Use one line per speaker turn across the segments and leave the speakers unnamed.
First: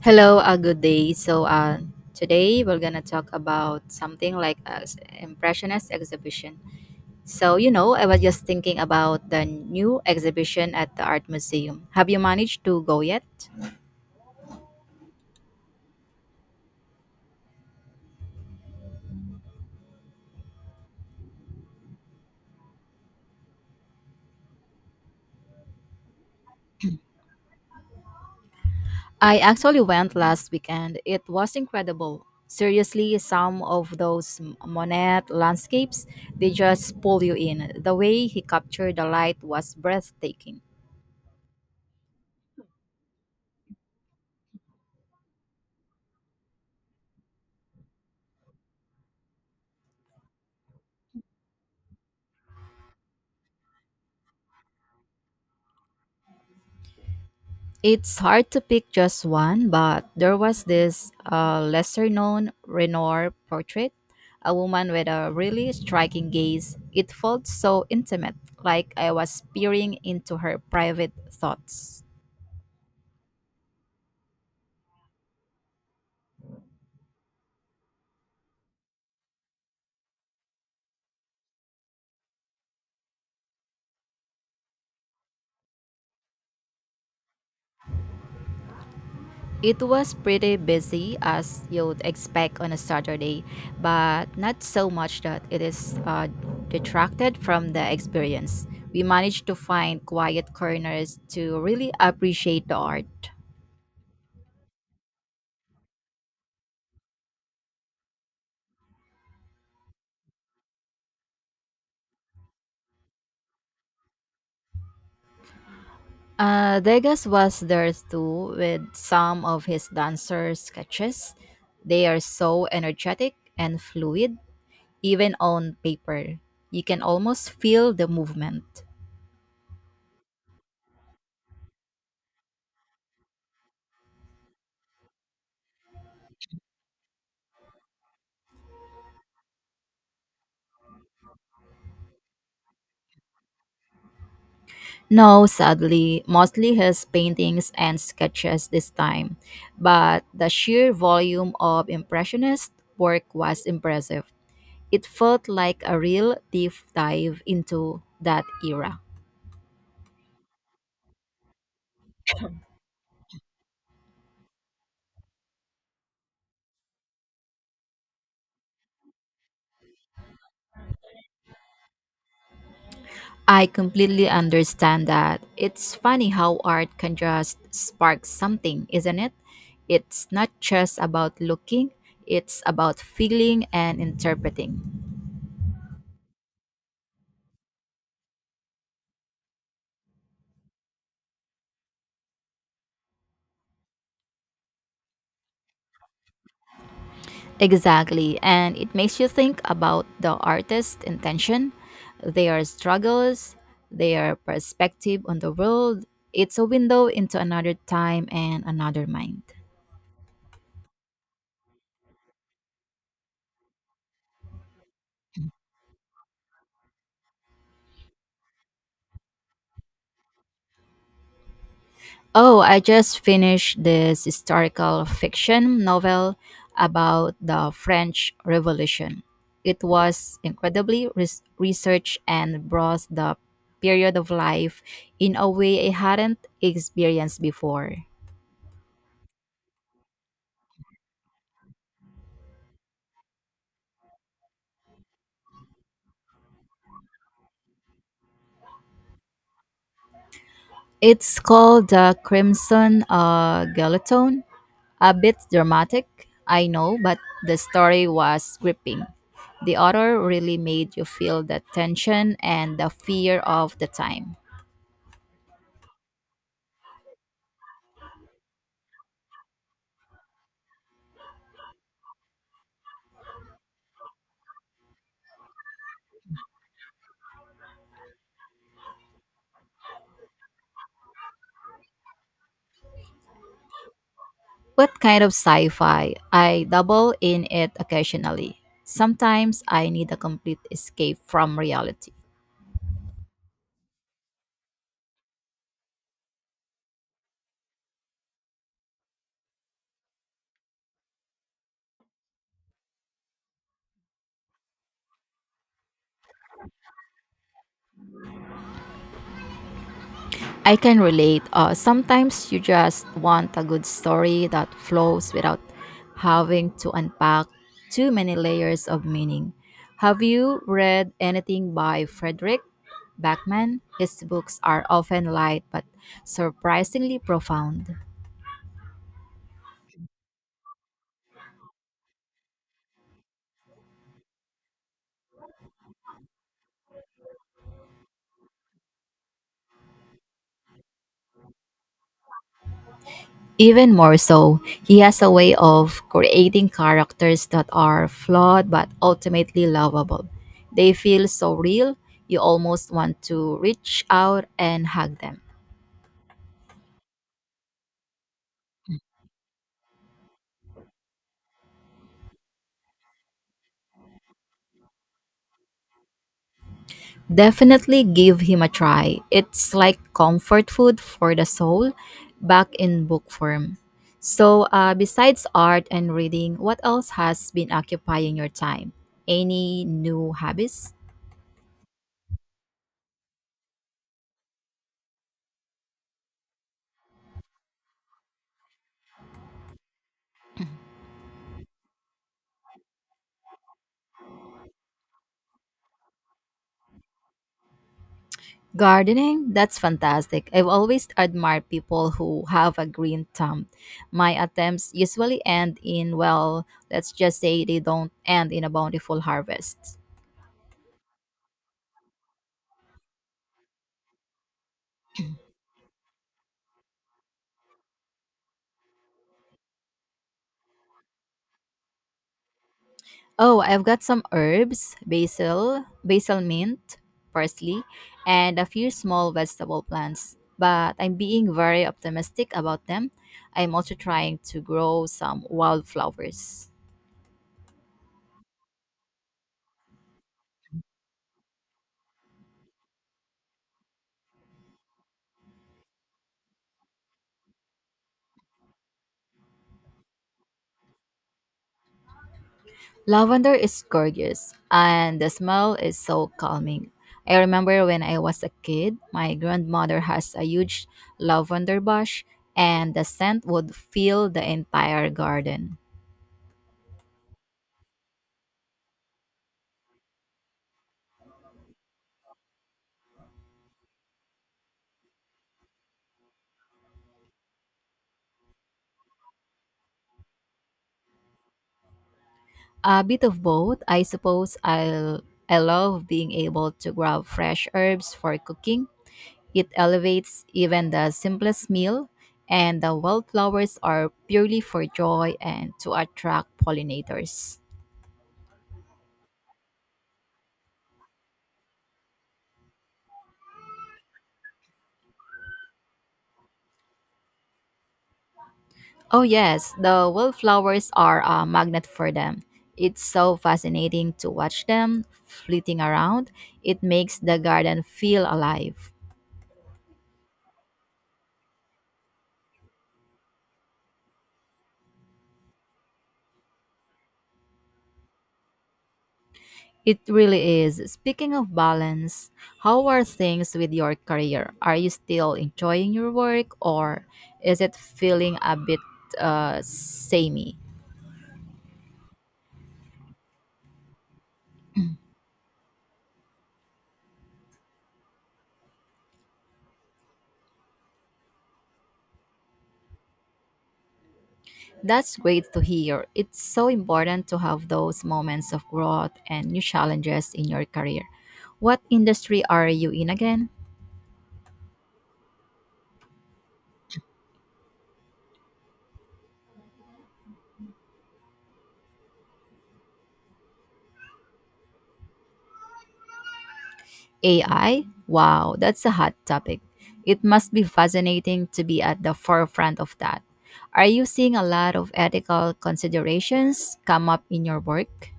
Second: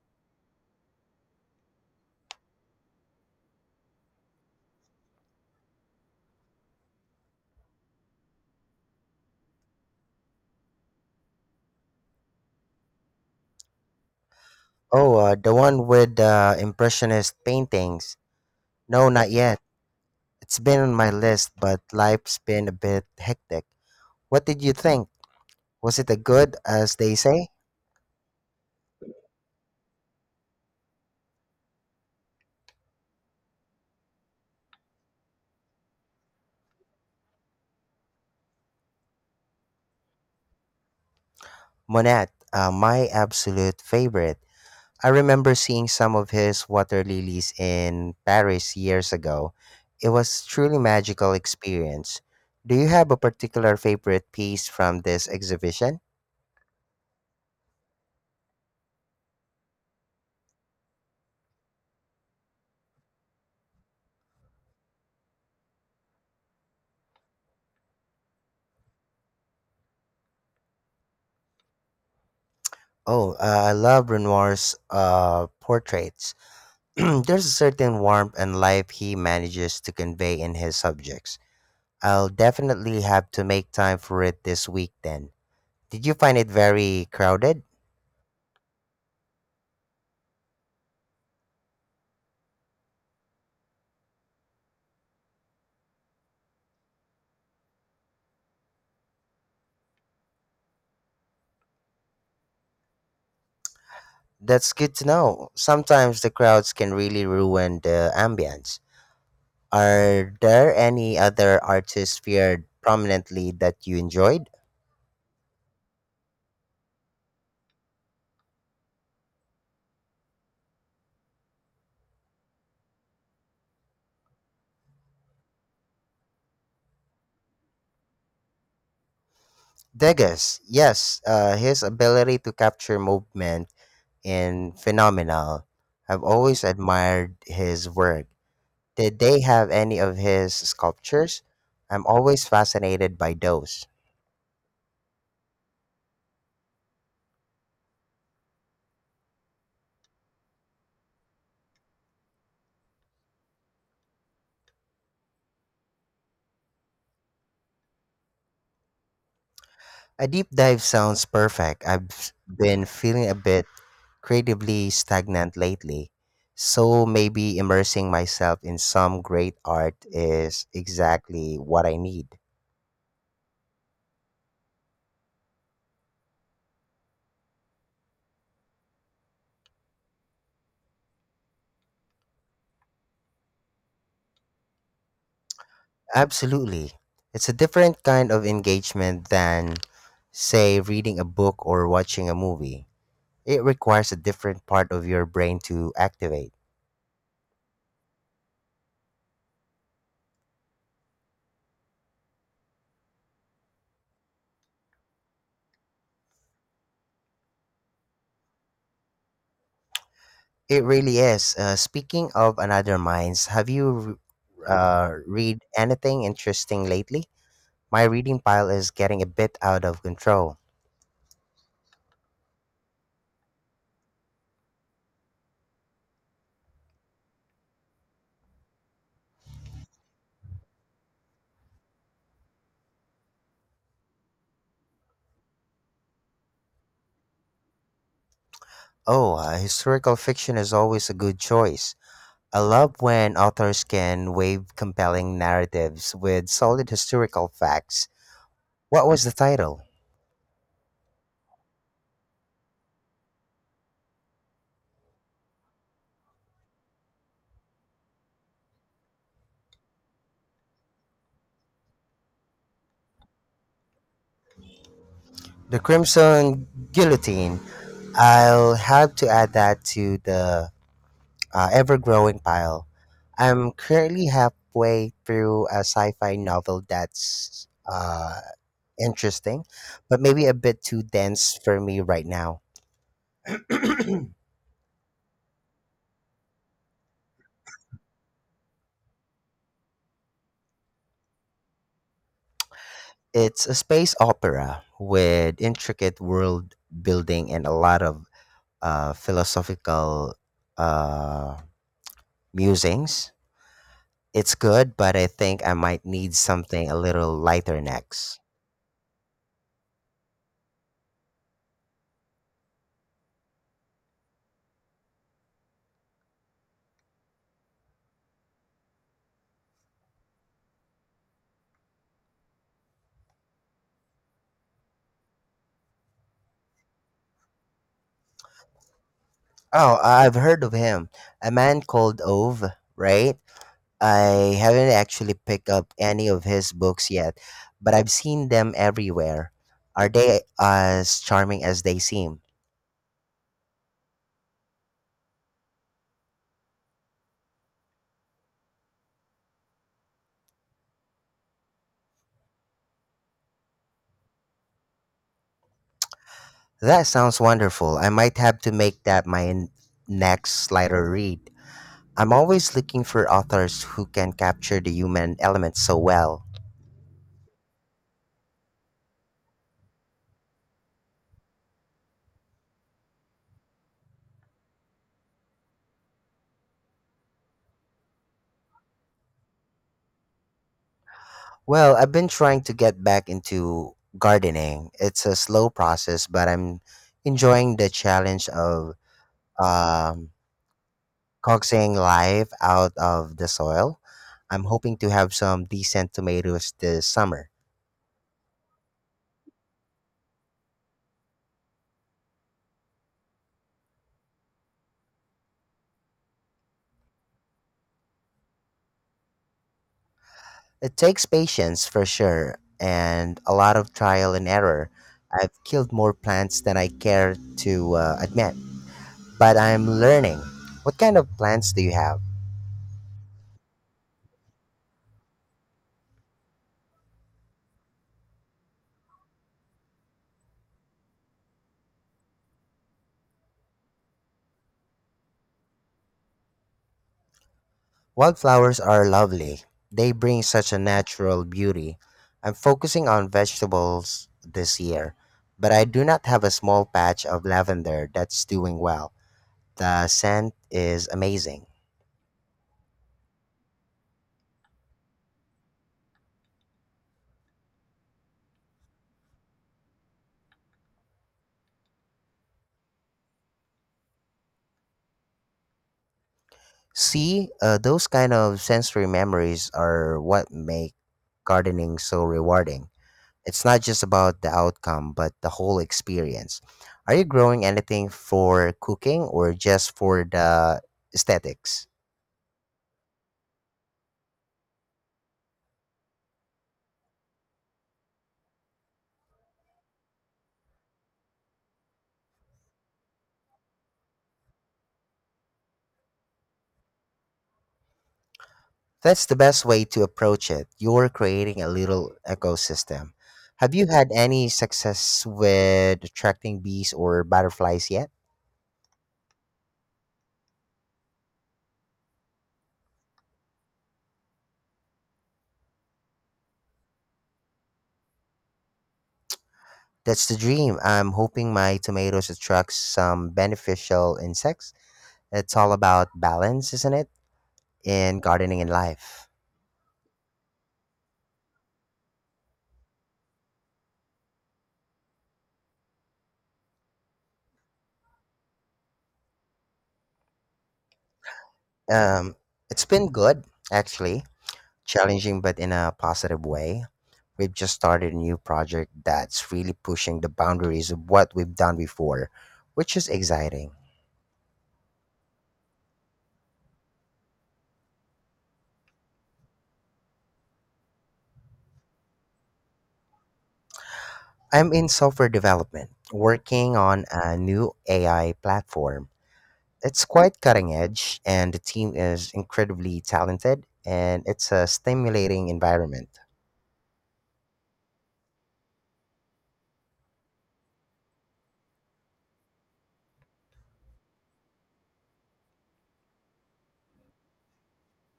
Hello, a good day. Today we're gonna talk about something like a s- impressionist exhibition. So, you know, I was just thinking about the new exhibition at the art museum. Have you managed to go yet?
Oh, the one with the impressionist paintings. No, not yet. It's been on my list, but life's been a bit hectic. What did you think? Was it a good, as they say?
I actually went last weekend. It was incredible. Seriously, some of those Monet landscapes, they just pull you in. The way he captured the light was breathtaking.
Monet, my absolute favorite. I remember seeing some of his water lilies in Paris years ago. It was truly magical experience. Do you have a particular favorite piece from this exhibition?
It's hard to pick just one, but there was this lesser known Renoir portrait, a woman with a really striking gaze. It felt so intimate, like I was peering into her private thoughts.
Oh, I love Renoir's portraits. There's a certain warmth and life he manages to convey in his subjects. I'll definitely have to make time for it this week then. Did you find it very crowded?
It was pretty busy, as you'd expect on a Saturday, but not so much that it is detracted from the experience. We managed to find quiet corners to really appreciate the art.
That's good to know. Sometimes the crowds can really ruin the ambience. Are there any other artists featured prominently that you enjoyed?
Degas was there too with some of his dancer sketches. They are so energetic and fluid, even on paper. You can almost feel the movement.
Degas, yes, his ability to capture movement in phenomenal. I've always admired his work. Did they have any of his sculptures? I'm always fascinated by those.
No, sadly, mostly his paintings and sketches this time, but the sheer volume of Impressionist work was impressive. It felt like a real deep dive into that era.
A deep dive sounds perfect. I've been feeling a bit creatively stagnant lately. So maybe immersing myself in some great art is exactly what I need.
I completely understand that. It's funny how art can just spark something, isn't it? It's not just about looking, it's about feeling and interpreting.
Absolutely. It's a different kind of engagement than, say, reading a book or watching a movie. It requires a different part of your brain to activate.
Exactly, and it makes you think about the artist's intention, their struggles, their perspective on the world. It's a window into another time and another mind.
It really is. Speaking of another minds, have you read anything interesting lately? My reading pile is getting a bit out of control.
Oh, I just finished this historical fiction novel about the French Revolution. It was incredibly researched and brought the period of life in a way I hadn't experienced before.
Oh, historical fiction is always a good choice. I love when authors can weave compelling narratives with solid historical facts. What was the title?
It's called The Crimson Guillotine. A bit dramatic, I know, but the story was gripping. The author really made you feel the tension and the fear of the time.
The Crimson Guillotine. I'll have to add that to the ever growing pile. I'm currently halfway through a sci fi novel that's interesting, but maybe a bit too dense for me right now.
What kind of sci fi? I dabble in it occasionally. Sometimes I need a complete escape from reality.
It's a space opera with intricate world building and a lot of philosophical uh, musings. It's good, but I think I might need something a little lighter next.
I can relate. Sometimes you just want a good story that flows without having to unpack too many layers of meaning. Have you read anything by Frederick Backman? His books are often light but surprisingly profound.
Oh, I've heard of him. A man called Ove, right? I haven't actually picked up any of his books yet, but I've seen them everywhere. Are they as charming as they seem?
Even more so, he has a way of creating characters that are flawed but ultimately lovable. They feel so real, you almost want to reach out and hug them.
That sounds wonderful. I might have to make that my next slider read. I'm always looking for authors who can capture the human element so well.
Definitely give him a try. It's like comfort food for the soul, back in book form. So, besides art and reading, what else has been occupying your time? Any new habits?
Well, I've been trying to get back into gardening. It's a slow process, but I'm enjoying the challenge of um, coaxing life out of the soil. I'm hoping to have some decent tomatoes this summer.
Gardening? That's fantastic. I've always admired people who have a green thumb. My attempts usually end in, well, let's just say they don't end in a bountiful harvest.
It takes patience for sure and a lot of trial and error. I've killed more plants than I care to admit, but I'm learning. What kind of plants do you have?
Oh, I've got some herbs, basil, basil mint, parsley, and a few small vegetable plants. But I'm being very optimistic about them. I'm also trying to grow some wildflowers.
Wildflowers are lovely. They bring such a natural beauty. I'm focusing on vegetables this year, but I do not have a small patch of lavender that's doing well. The scent is amazing.
Lavender is gorgeous, and the smell is so calming. I remember when I was a kid, my grandmother has a huge lavender bush, and the scent would fill the entire garden.
See, those kind of sensory memories are what make gardening so rewarding. It's not just about the outcome, but the whole experience. Are you growing anything for cooking or just for the aesthetics?
A bit of both, I suppose. I love being able to grab fresh herbs for cooking. It elevates even the simplest meal, and the wildflowers are purely for joy and to attract pollinators.
That's the best way to approach it. You're creating a little ecosystem. Have you had any success with attracting bees or butterflies yet?
Oh, yes, the wildflowers are a magnet for them. It's so fascinating to watch them flitting around. It makes the garden feel alive.
That's the dream. I'm hoping my tomatoes attract some beneficial insects. It's all about balance, isn't it? In gardening and life.
It really is. Speaking of balance, how are things with your career? Are you still enjoying your work or is it feeling a bit samey?
Um, it's been good, actually. Challenging, but in a positive way. We've just started a new project that's really pushing the boundaries of what we've done before, which is exciting.
That's great to hear. It's so important to have those moments of growth and new challenges in your career. What industry are you in again?
I'm in software development, working on a new AI platform. It's quite cutting edge, and the team is incredibly talented, and it's a stimulating environment.
AI? Wow, that's a hot topic. It must be fascinating to be at the forefront of that. Are you seeing a lot of ethical considerations come up in your work?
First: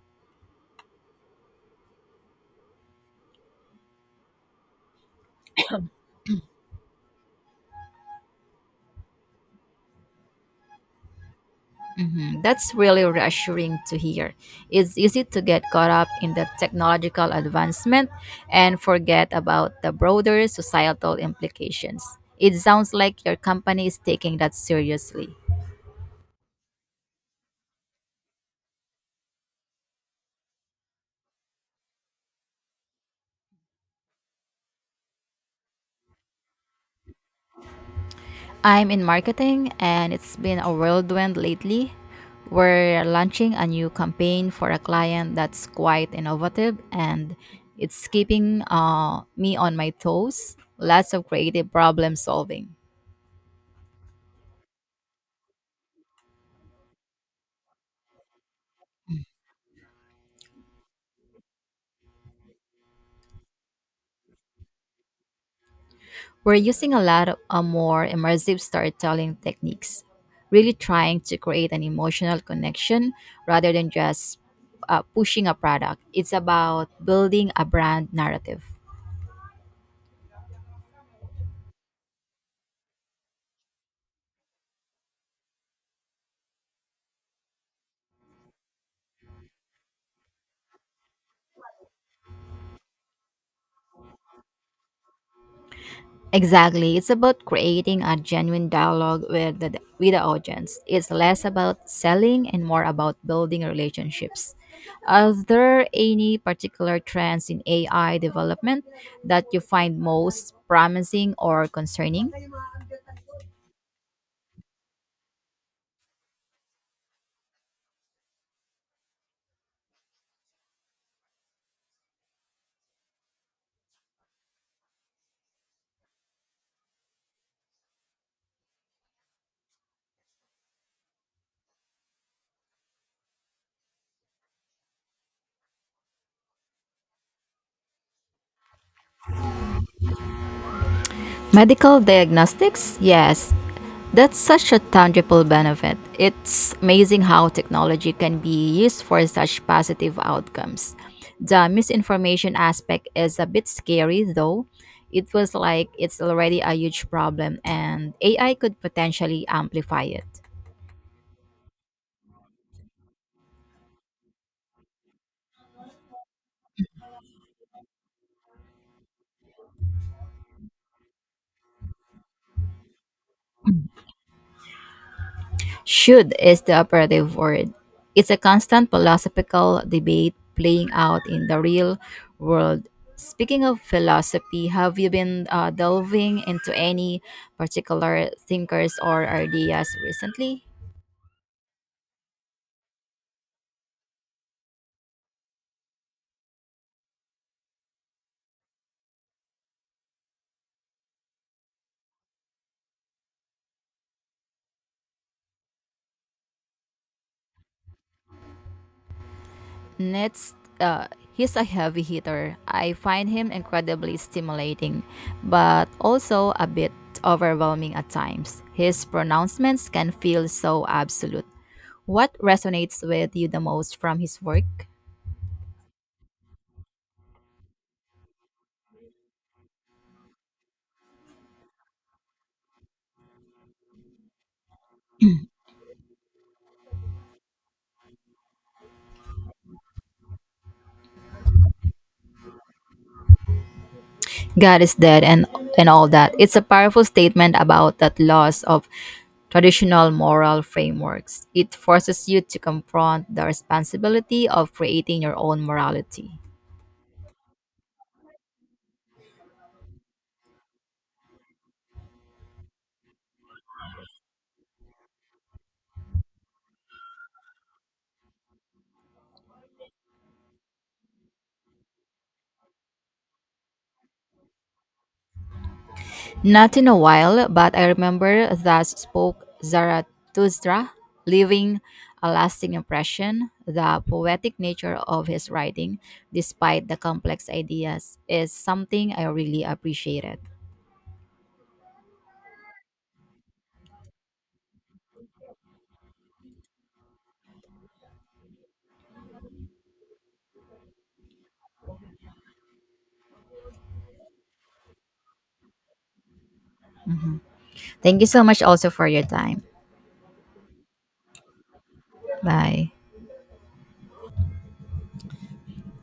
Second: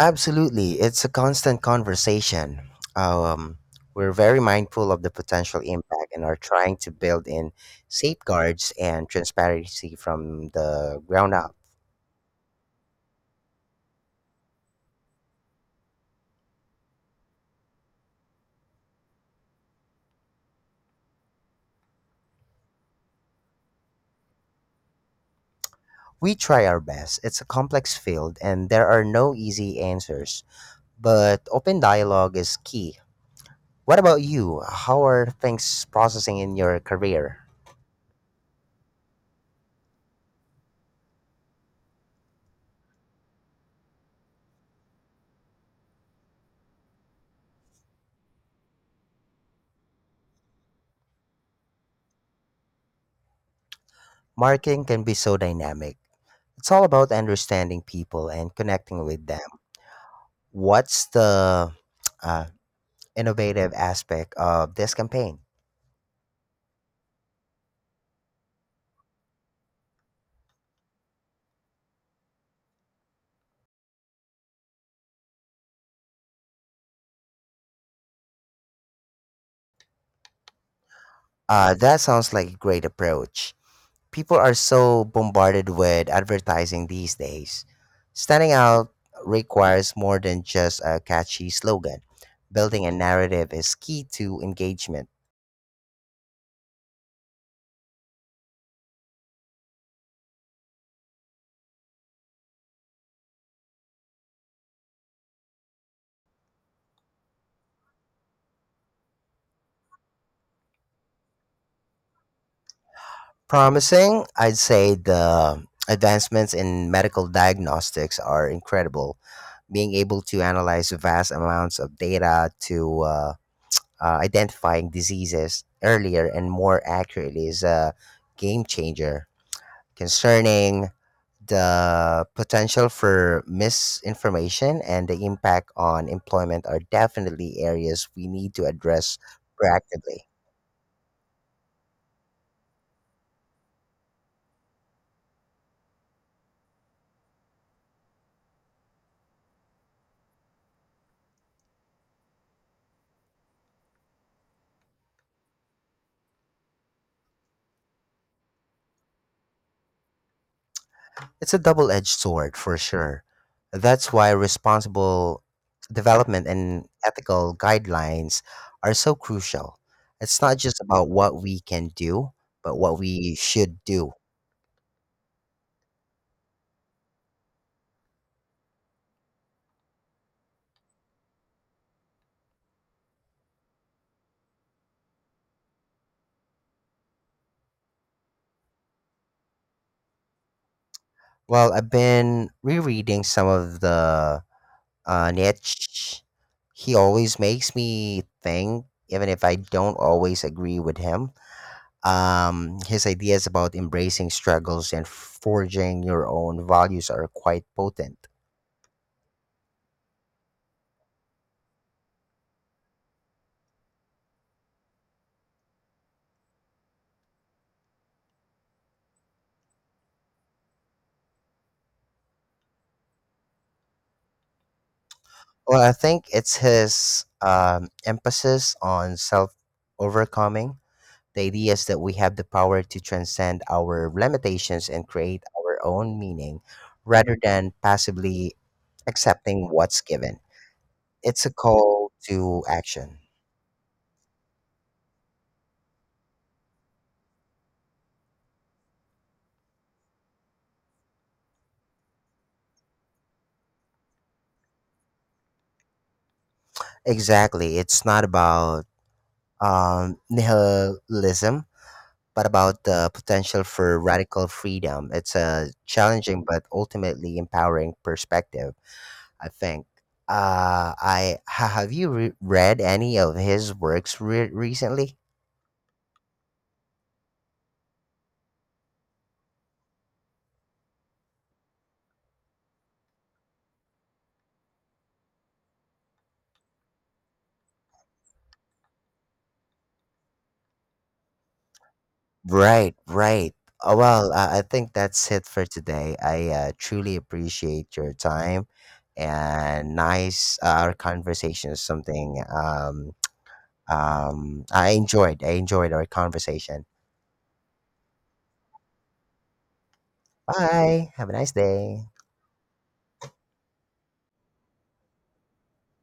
Absolutely, it's a constant conversation. Um, we're very mindful of the potential impact and are trying to build in safeguards and transparency from the ground up.
Mhm. That's really reassuring to hear. It's easy to get caught up in the technological advancement and forget about the broader societal implications. It sounds like your company is taking that seriously.
We try our best. It's a complex field, and there are no easy answers but open dialogue is key. What about you? How are things processing in your career?
I'm in marketing, and it's been a whirlwind lately. We're launching a new campaign for a client that's quite innovative and it's keeping me on my toes. Lots of creative problem solving.
Marketing can be so dynamic. It's all about understanding people and connecting with them. What's the uh, innovative aspect of this campaign?
We're using a lot of more immersive storytelling techniques, really trying to create an emotional connection rather than just pushing a product. It's about building a brand narrative.
That sounds like a great approach. People are so bombarded with advertising these days. Standing out requires more than just a catchy slogan. Building a narrative is key to engagement
Exactly. It's about creating a genuine dialogue with the audience. It's less about selling and more about building relationships. Are there any particular trends in AI development that you find most promising or concerning?
promising. I'd say the advancements in medical diagnostics are incredible. Being able to analyze vast amounts of data to identifying diseases earlier and more accurately is a game changer. Concerning the potential for misinformation and the impact on employment are definitely areas we need to address proactively.
Medical diagnostics? Yes. That's such a tangible benefit. It's amazing how technology can be used for such positive outcomes. The misinformation aspect is a bit scary, though. It feels like it's already a huge problem, and AI could potentially amplify it.
It's a double edged sword for sure. That's why responsible development and ethical guidelines are so crucial. It's not just about what we can do, but what we should do.
Should is the operative word. It's a constant philosophical debate playing out in the real world. Speaking of philosophy, have you been delving into any particular thinkers or ideas recently?
Well, I've been rereading some of the niche. He always makes me think, even if I don't always agree with him. His ideas about embracing struggles and forging your own values are quite potent.
Next, he's a heavy hitter. I find him incredibly stimulating, but also a bit overwhelming at times. His pronouncements can feel so absolute. What resonates with you the most from his work?
Well, I think it's his emphasis on self overcoming, the ideas that we have the power to transcend our limitations and create our own meaning rather than passively accepting what's given. It's a call to action.
God is dead and all that. It's a powerful statement about that loss of traditional moral frameworks. It forces you to confront the responsibility of creating your own morality.
Exactly. It's not about nihilism, but about the potential for radical freedom. It's a challenging but ultimately empowering perspective, I think. Have you read any of his works recently?
Not in a while, but I remember Thus Spoke Zarathustra, leaving a lasting impression. The poetic nature of his writing, despite the complex ideas, is something I really appreciated.
Right, right. Well, I think that's it for today. I truly appreciate your time and nice our conversation is something I enjoyed. I enjoyed our conversation.
Mhm. Thank you so much also for your time.
Bye. Have a nice day.
Bye.